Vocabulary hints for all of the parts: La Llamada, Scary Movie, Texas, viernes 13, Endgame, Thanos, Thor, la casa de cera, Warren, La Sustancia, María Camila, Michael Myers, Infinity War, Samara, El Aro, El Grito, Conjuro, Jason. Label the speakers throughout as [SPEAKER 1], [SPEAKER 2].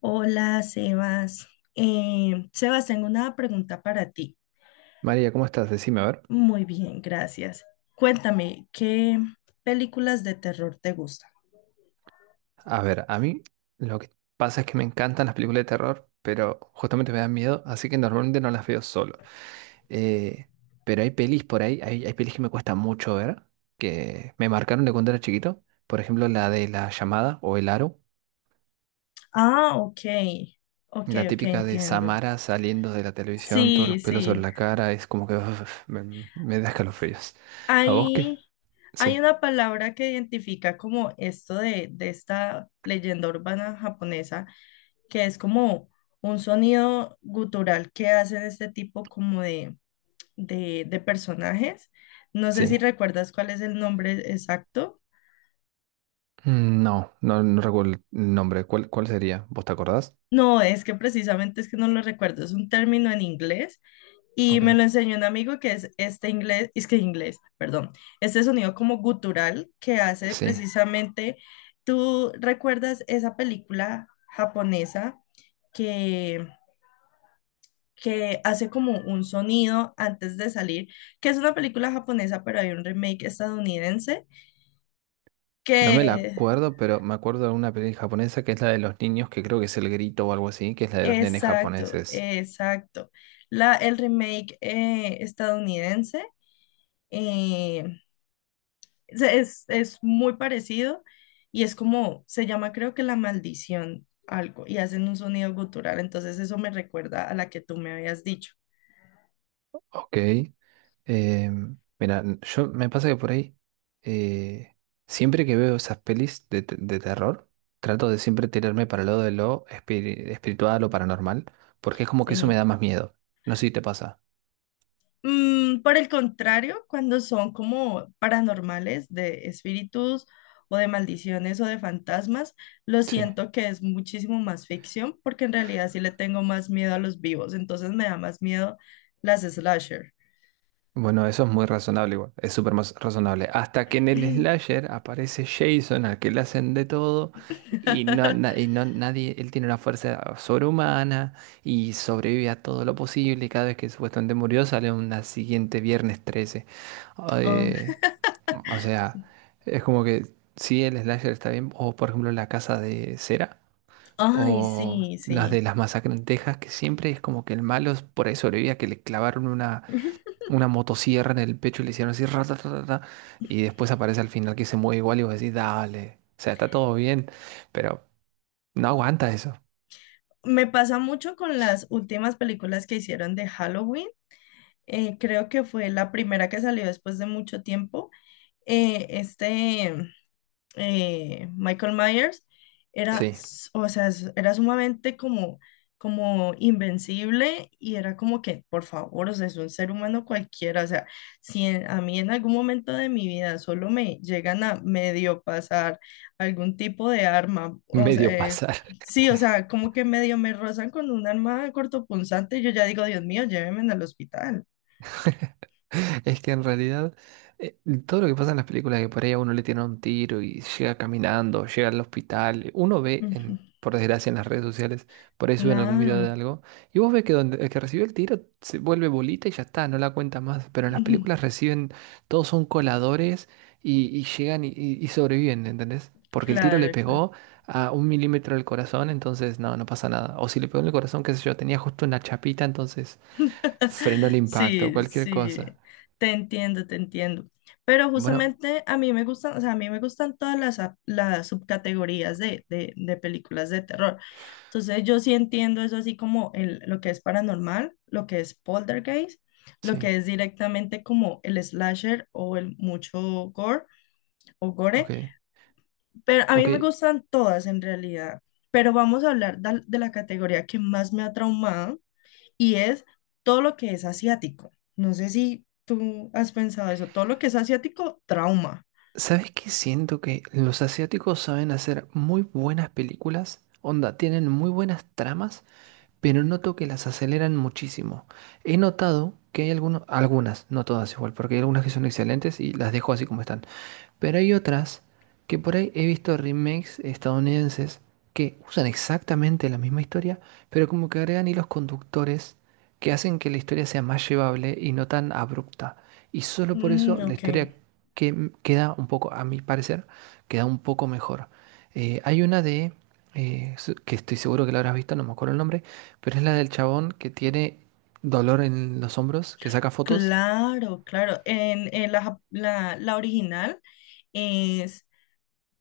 [SPEAKER 1] Hola, Sebas. Sebas, tengo una pregunta para ti.
[SPEAKER 2] María, ¿cómo estás? Decime, a ver.
[SPEAKER 1] Muy bien, gracias. Cuéntame, ¿qué películas de terror te gustan?
[SPEAKER 2] A ver, a mí lo que pasa es que me encantan las películas de terror, pero justamente me dan miedo, así que normalmente no las veo solo. Eh, pero hay pelis por ahí, hay pelis que me cuesta mucho ver, que me marcaron de cuando era chiquito. Por ejemplo, la de La Llamada o El Aro,
[SPEAKER 1] Ah, ok, ok,
[SPEAKER 2] la
[SPEAKER 1] ok,
[SPEAKER 2] típica de
[SPEAKER 1] entiendo.
[SPEAKER 2] Samara saliendo de la televisión, todos los
[SPEAKER 1] Sí,
[SPEAKER 2] pelos sobre
[SPEAKER 1] sí.
[SPEAKER 2] la cara, es como que uf, me da escalofríos. ¿A vos qué?
[SPEAKER 1] Hay, hay
[SPEAKER 2] Sí,
[SPEAKER 1] una palabra que identifica como esto de esta leyenda urbana japonesa, que es como un sonido gutural que hacen este tipo como de de personajes. No sé si
[SPEAKER 2] sí.
[SPEAKER 1] recuerdas cuál es el nombre exacto.
[SPEAKER 2] Mm, no, no recuerdo el nombre. ¿Cuál sería? ¿Vos te acordás?
[SPEAKER 1] No, es que precisamente es que no lo recuerdo. Es un término en inglés y
[SPEAKER 2] Ok.
[SPEAKER 1] me lo enseñó un amigo que es este inglés, es que inglés, perdón, este sonido como gutural que hace
[SPEAKER 2] Sí,
[SPEAKER 1] precisamente, ¿tú recuerdas esa película japonesa que, que hace como un sonido antes de salir? Que es una película japonesa, pero hay un remake estadounidense
[SPEAKER 2] no me la
[SPEAKER 1] que...
[SPEAKER 2] acuerdo, pero me acuerdo de una película japonesa que es la de los niños, que creo que es El Grito o algo así, que es la de los nenes
[SPEAKER 1] Exacto,
[SPEAKER 2] japoneses.
[SPEAKER 1] exacto. La, el remake estadounidense eh, es muy parecido y es como, se llama creo que La Maldición, algo, y hacen un sonido gutural, entonces eso me recuerda a la que tú me habías dicho.
[SPEAKER 2] Ok. Mira, yo me pasa que por ahí, eh, siempre que veo esas pelis de, de terror, trato de siempre tirarme para el lado de lo espiritual o paranormal, porque es como que eso me
[SPEAKER 1] Sí.
[SPEAKER 2] da más miedo. No sé si te pasa.
[SPEAKER 1] Por el contrario, cuando son como paranormales de espíritus o de maldiciones o de fantasmas, lo
[SPEAKER 2] Sí.
[SPEAKER 1] siento que es muchísimo más ficción porque en realidad sí le tengo más miedo a los vivos, entonces me da más miedo las slasher.
[SPEAKER 2] Bueno, eso es muy razonable igual, es súper más razonable. Hasta que en el slasher aparece Jason, al que le hacen de todo, y no, y no nadie, él tiene una fuerza sobrehumana y sobrevive a todo lo posible, y cada vez que supuestamente murió sale una siguiente viernes 13.
[SPEAKER 1] Oh,
[SPEAKER 2] Eh, o sea, es como que sí el slasher está bien, o por ejemplo la casa de cera,
[SPEAKER 1] ay,
[SPEAKER 2] o
[SPEAKER 1] sí,
[SPEAKER 2] las
[SPEAKER 1] sí.
[SPEAKER 2] de las masacres en Texas, que siempre es como que el malo por ahí sobrevivía, que le clavaron una motosierra en el pecho y le hicieron así, rata y después aparece al final que se mueve igual y vos decís, dale, o sea, está todo bien, pero no aguanta eso.
[SPEAKER 1] Me pasa mucho con las últimas películas que hicieron de Halloween. Creo que fue la primera que salió después de mucho tiempo. Eh, este, Michael Myers era,
[SPEAKER 2] Sí,
[SPEAKER 1] o sea, era sumamente como, como invencible y era como que, por favor, o sea, es un ser humano cualquiera, o sea, si a mí en algún momento de mi vida solo me llegan a medio pasar algún tipo de arma, o sea,
[SPEAKER 2] medio pasa.
[SPEAKER 1] sí, o sea, como que medio me rozan con un arma cortopunzante, yo ya digo, Dios mío, llévenme al hospital.
[SPEAKER 2] Es que en realidad eh, todo lo que pasa en las películas que por ahí a uno le tiene un tiro y llega caminando, llega al hospital, uno ve
[SPEAKER 1] Ujú,
[SPEAKER 2] en, por desgracia en las redes sociales, por ahí suben algún video de
[SPEAKER 1] claro,
[SPEAKER 2] algo, y vos ves que donde el que recibió el tiro se vuelve bolita y ya está, no la cuenta más, pero en las
[SPEAKER 1] ujú,
[SPEAKER 2] películas reciben, todos son coladores y llegan y sobreviven, ¿entendés? Porque el tiro le
[SPEAKER 1] claro, claro.
[SPEAKER 2] pegó a un milímetro del corazón, entonces no, no pasa nada. O si le pegó en el corazón, qué sé yo, tenía justo una chapita, entonces frenó el impacto,
[SPEAKER 1] Sí,
[SPEAKER 2] cualquier
[SPEAKER 1] sí,
[SPEAKER 2] cosa.
[SPEAKER 1] te entiendo, te entiendo. Pero
[SPEAKER 2] Bueno,
[SPEAKER 1] justamente a mí me gustan, o sea, a mí me gustan todas las, las subcategorías de películas de terror. Entonces yo sí entiendo eso así como el, lo que es paranormal, lo que es poltergeist, lo
[SPEAKER 2] sí,
[SPEAKER 1] que es directamente como el slasher o el mucho gore o
[SPEAKER 2] ok,
[SPEAKER 1] gore. Pero a mí me
[SPEAKER 2] ok.
[SPEAKER 1] gustan todas en realidad. Pero vamos a hablar de la categoría que más me ha traumado y es todo lo que es asiático. No sé si tú has pensado eso, todo lo que es asiático, trauma.
[SPEAKER 2] ¿Sabes qué? Siento que los asiáticos saben hacer muy buenas películas, onda, tienen muy buenas tramas, pero noto que las aceleran muchísimo. He notado que hay algunos, algunas, no todas igual, porque hay algunas que son excelentes y las dejo así como están. Pero hay otras que por ahí he visto remakes estadounidenses que usan exactamente la misma historia, pero como que agregan hilos conductores que hacen que la historia sea más llevable y no tan abrupta. Y solo por
[SPEAKER 1] Mm,
[SPEAKER 2] eso la historia
[SPEAKER 1] ok.
[SPEAKER 2] que queda un poco, a mi parecer, queda un poco mejor. Hay una de, que estoy seguro que la habrás visto, no me acuerdo el nombre, pero es la del chabón que tiene dolor en los hombros, que saca fotos.
[SPEAKER 1] Claro, claro. En la, la, la original es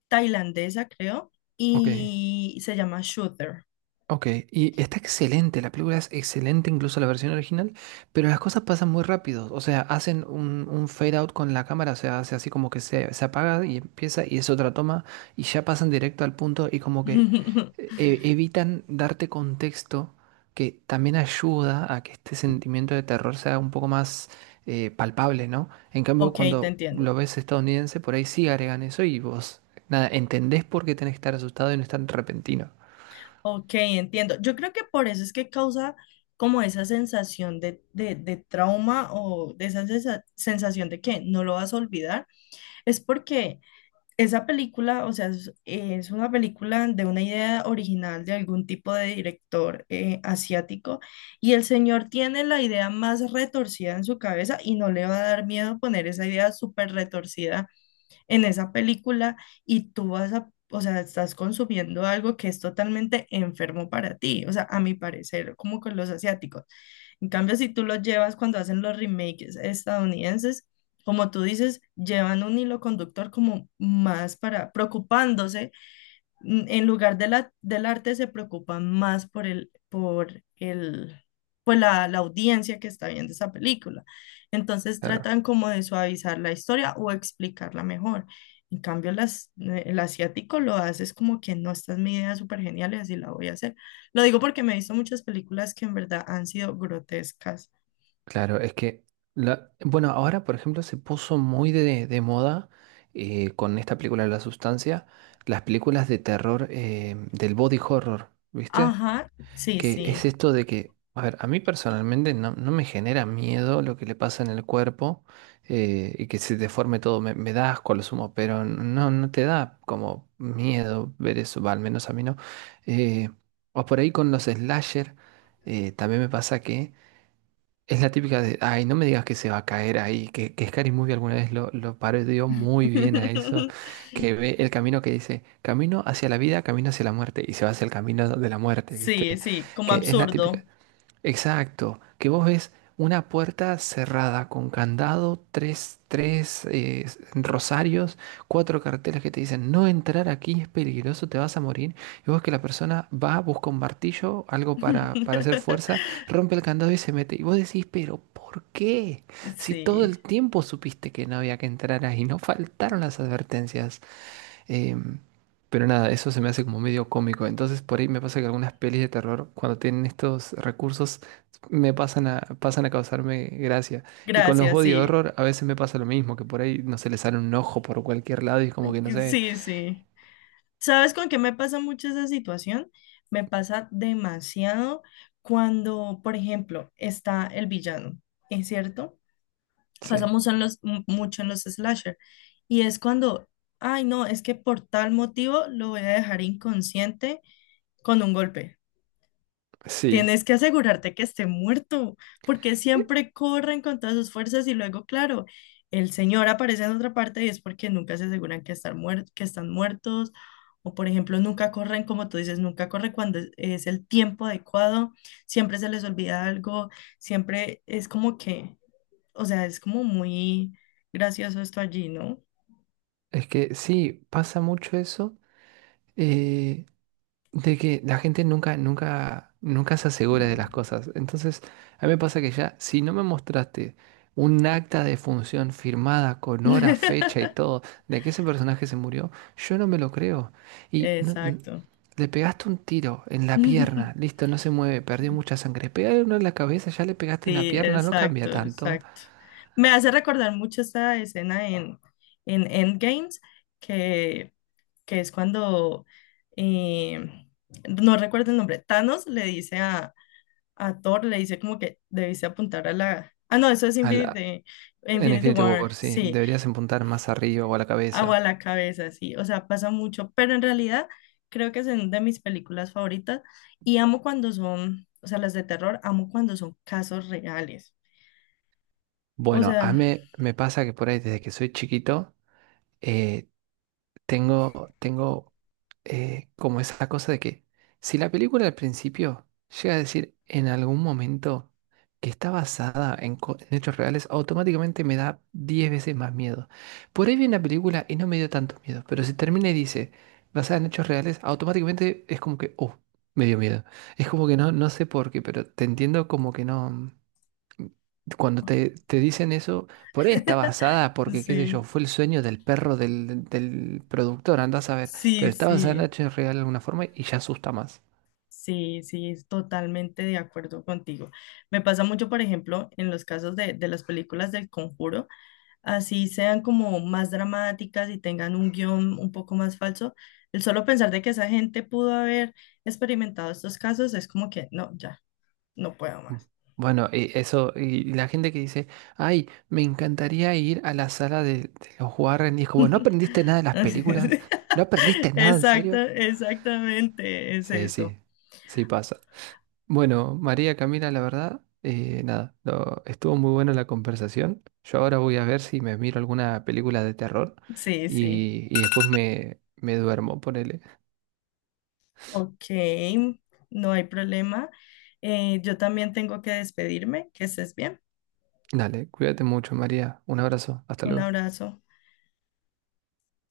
[SPEAKER 1] tailandesa, creo,
[SPEAKER 2] Ok.
[SPEAKER 1] y se llama Shooter.
[SPEAKER 2] Ok, y está excelente, la película es excelente, incluso la versión original, pero las cosas pasan muy rápido, o sea, hacen un fade out con la cámara, o sea, hace así como que se apaga y empieza y es otra toma y ya pasan directo al punto y como que evitan darte contexto que también ayuda a que este sentimiento de terror sea un poco más palpable, ¿no? En cambio,
[SPEAKER 1] Ok, te
[SPEAKER 2] cuando
[SPEAKER 1] entiendo.
[SPEAKER 2] lo ves estadounidense, por ahí sí agregan eso y vos, nada, entendés por qué tenés que estar asustado y no es tan repentino.
[SPEAKER 1] Ok, entiendo. Yo creo que por eso es que causa como esa sensación de trauma o de esa sensación de que no lo vas a olvidar. Es porque esa película, o sea, es una película de una idea original de algún tipo de director asiático y el señor tiene la idea más retorcida en su cabeza y no le va a dar miedo poner esa idea súper retorcida en esa película y tú vas a, o sea, estás consumiendo algo que es totalmente enfermo para ti, o sea, a mi parecer, como con los asiáticos. En cambio, si tú los llevas cuando hacen los remakes estadounidenses, como tú dices, llevan un hilo conductor como más para preocupándose en lugar de la, del arte se preocupan más por el, pues la audiencia que está viendo esa película. Entonces
[SPEAKER 2] Claro.
[SPEAKER 1] tratan como de suavizar la historia o explicarla mejor. En cambio, las, el asiático lo hace es como que no, esta es mi idea súper genial y así la voy a hacer. Lo digo porque me he visto muchas películas que en verdad han sido grotescas.
[SPEAKER 2] Claro, es que, la, bueno, ahora por ejemplo se puso muy de moda con esta película La Sustancia, las películas de terror del body horror, ¿viste?
[SPEAKER 1] Ajá, sí,
[SPEAKER 2] Que es
[SPEAKER 1] sí.
[SPEAKER 2] esto de que, a ver, a mí personalmente no, no me genera miedo lo que le pasa en el cuerpo y que se deforme todo, me da asco a lo sumo, pero no, no te da como miedo ver eso, va, al menos a mí no. Eh, o por ahí con los slasher, también me pasa que... Es la típica de, ay, no me digas que se va a caer ahí, que Scary Movie alguna vez lo parodió muy bien a eso, que ve el camino que dice, camino hacia la vida, camino hacia la muerte, y se va hacia el camino de la muerte,
[SPEAKER 1] Sí,
[SPEAKER 2] ¿viste?
[SPEAKER 1] sí, como
[SPEAKER 2] Que es la
[SPEAKER 1] absurdo.
[SPEAKER 2] típica, exacto, que vos ves una puerta cerrada con candado, tres rosarios, cuatro carteles que te dicen no entrar aquí es peligroso, te vas a morir. Y vos que la persona va, busca un martillo, algo para hacer fuerza, rompe el candado y se mete. Y vos decís, pero ¿por qué? Si todo
[SPEAKER 1] Sí,
[SPEAKER 2] el tiempo supiste que no había que entrar ahí, no faltaron las advertencias. Em, pero nada, eso se me hace como medio cómico. Entonces por ahí me pasa que algunas pelis de terror, cuando tienen estos recursos, me pasan pasan a causarme gracia. Y con los
[SPEAKER 1] gracias,
[SPEAKER 2] body
[SPEAKER 1] sí.
[SPEAKER 2] horror a veces me pasa lo mismo, que por ahí no se les sale un ojo por cualquier lado y es como que no sé.
[SPEAKER 1] Sí, sí. ¿Sabes con qué me pasa mucho esa situación? Me pasa demasiado cuando, por ejemplo, está el villano, ¿es cierto?
[SPEAKER 2] Sí,
[SPEAKER 1] Pasamos en los, mucho en los slasher y es cuando, ay, no, es que por tal motivo lo voy a dejar inconsciente con un golpe.
[SPEAKER 2] sí.
[SPEAKER 1] Tienes que asegurarte que esté muerto, porque siempre corren con todas sus fuerzas y luego, claro, el señor aparece en otra parte y es porque nunca se aseguran que, estar que están muertos, o por ejemplo, nunca corren, como tú dices, nunca corre cuando es el tiempo adecuado, siempre se les olvida algo, siempre es como que, o sea, es como muy gracioso esto allí, ¿no?
[SPEAKER 2] Es que sí, pasa mucho eso. eh, de que la gente nunca se asegura de las cosas. Entonces, a mí me pasa que ya, si no me mostraste un acta de función firmada con hora, fecha y todo, de que ese personaje se murió, yo no me lo creo. Y
[SPEAKER 1] Exacto.
[SPEAKER 2] le pegaste un tiro en la pierna, listo, no se mueve, perdió mucha sangre. Pégale uno en la cabeza, ya le pegaste en la
[SPEAKER 1] Sí,
[SPEAKER 2] pierna, no cambia
[SPEAKER 1] exacto,
[SPEAKER 2] tanto.
[SPEAKER 1] exacto. Me hace recordar mucho esta escena en Endgames, que, que es cuando, eh, no recuerdo el nombre, Thanos le dice a Thor, le dice como que debiste apuntar a la... Ah, no, eso es
[SPEAKER 2] A la-
[SPEAKER 1] Infinity,
[SPEAKER 2] en
[SPEAKER 1] Infinity
[SPEAKER 2] Infinity
[SPEAKER 1] War,
[SPEAKER 2] War, sí,
[SPEAKER 1] sí,
[SPEAKER 2] deberías apuntar más arriba o a la
[SPEAKER 1] agua a
[SPEAKER 2] cabeza.
[SPEAKER 1] la cabeza, sí, o sea, pasa mucho, pero en realidad creo que es una de mis películas favoritas y amo cuando son, o sea, las de terror, amo cuando son casos reales. O
[SPEAKER 2] Bueno, a
[SPEAKER 1] sea,
[SPEAKER 2] mí me pasa que por ahí desde que soy chiquito, eh, tengo, tengo como esa cosa de que si la película al principio llega a decir en algún momento que está basada en, en hechos reales, automáticamente me da 10 veces más miedo. Por ahí vi una película y no me dio tanto miedo, pero si termina y dice basada en hechos reales, automáticamente es como que, oh, me dio miedo. Es como que no, no sé por qué, pero te entiendo como que no. Cuando te dicen eso, por ahí está basada, porque qué sé yo,
[SPEAKER 1] sí,
[SPEAKER 2] fue el sueño del perro del productor, andás a ver, pero
[SPEAKER 1] sí,
[SPEAKER 2] está basada en
[SPEAKER 1] sí,
[SPEAKER 2] hechos real de alguna forma y ya asusta más.
[SPEAKER 1] sí, sí, es totalmente de acuerdo contigo. Me pasa mucho, por ejemplo, en los casos de las películas del Conjuro, así sean como más dramáticas y tengan un guión un poco más falso, el solo pensar de que esa gente pudo haber experimentado estos casos es como que, no, ya, no puedo
[SPEAKER 2] Mm.
[SPEAKER 1] más.
[SPEAKER 2] Bueno, y eso, y la gente que dice, ay, me encantaría ir a la sala de los Warren, y es como, ¿no aprendiste nada de las películas? ¿No aprendiste nada en
[SPEAKER 1] Exacto,
[SPEAKER 2] serio?
[SPEAKER 1] exactamente, es
[SPEAKER 2] Sí,
[SPEAKER 1] eso.
[SPEAKER 2] sí, sí pasa. Bueno, María Camila, la verdad, nada, lo- estuvo muy buena la conversación. Yo ahora voy a ver si me miro alguna película de terror
[SPEAKER 1] Sí, sí.
[SPEAKER 2] y después me duermo, ponele.
[SPEAKER 1] Ok, no hay problema. Yo también tengo que despedirme. Que estés bien.
[SPEAKER 2] Dale, cuídate mucho, María. Un abrazo, hasta
[SPEAKER 1] Un
[SPEAKER 2] luego.
[SPEAKER 1] abrazo.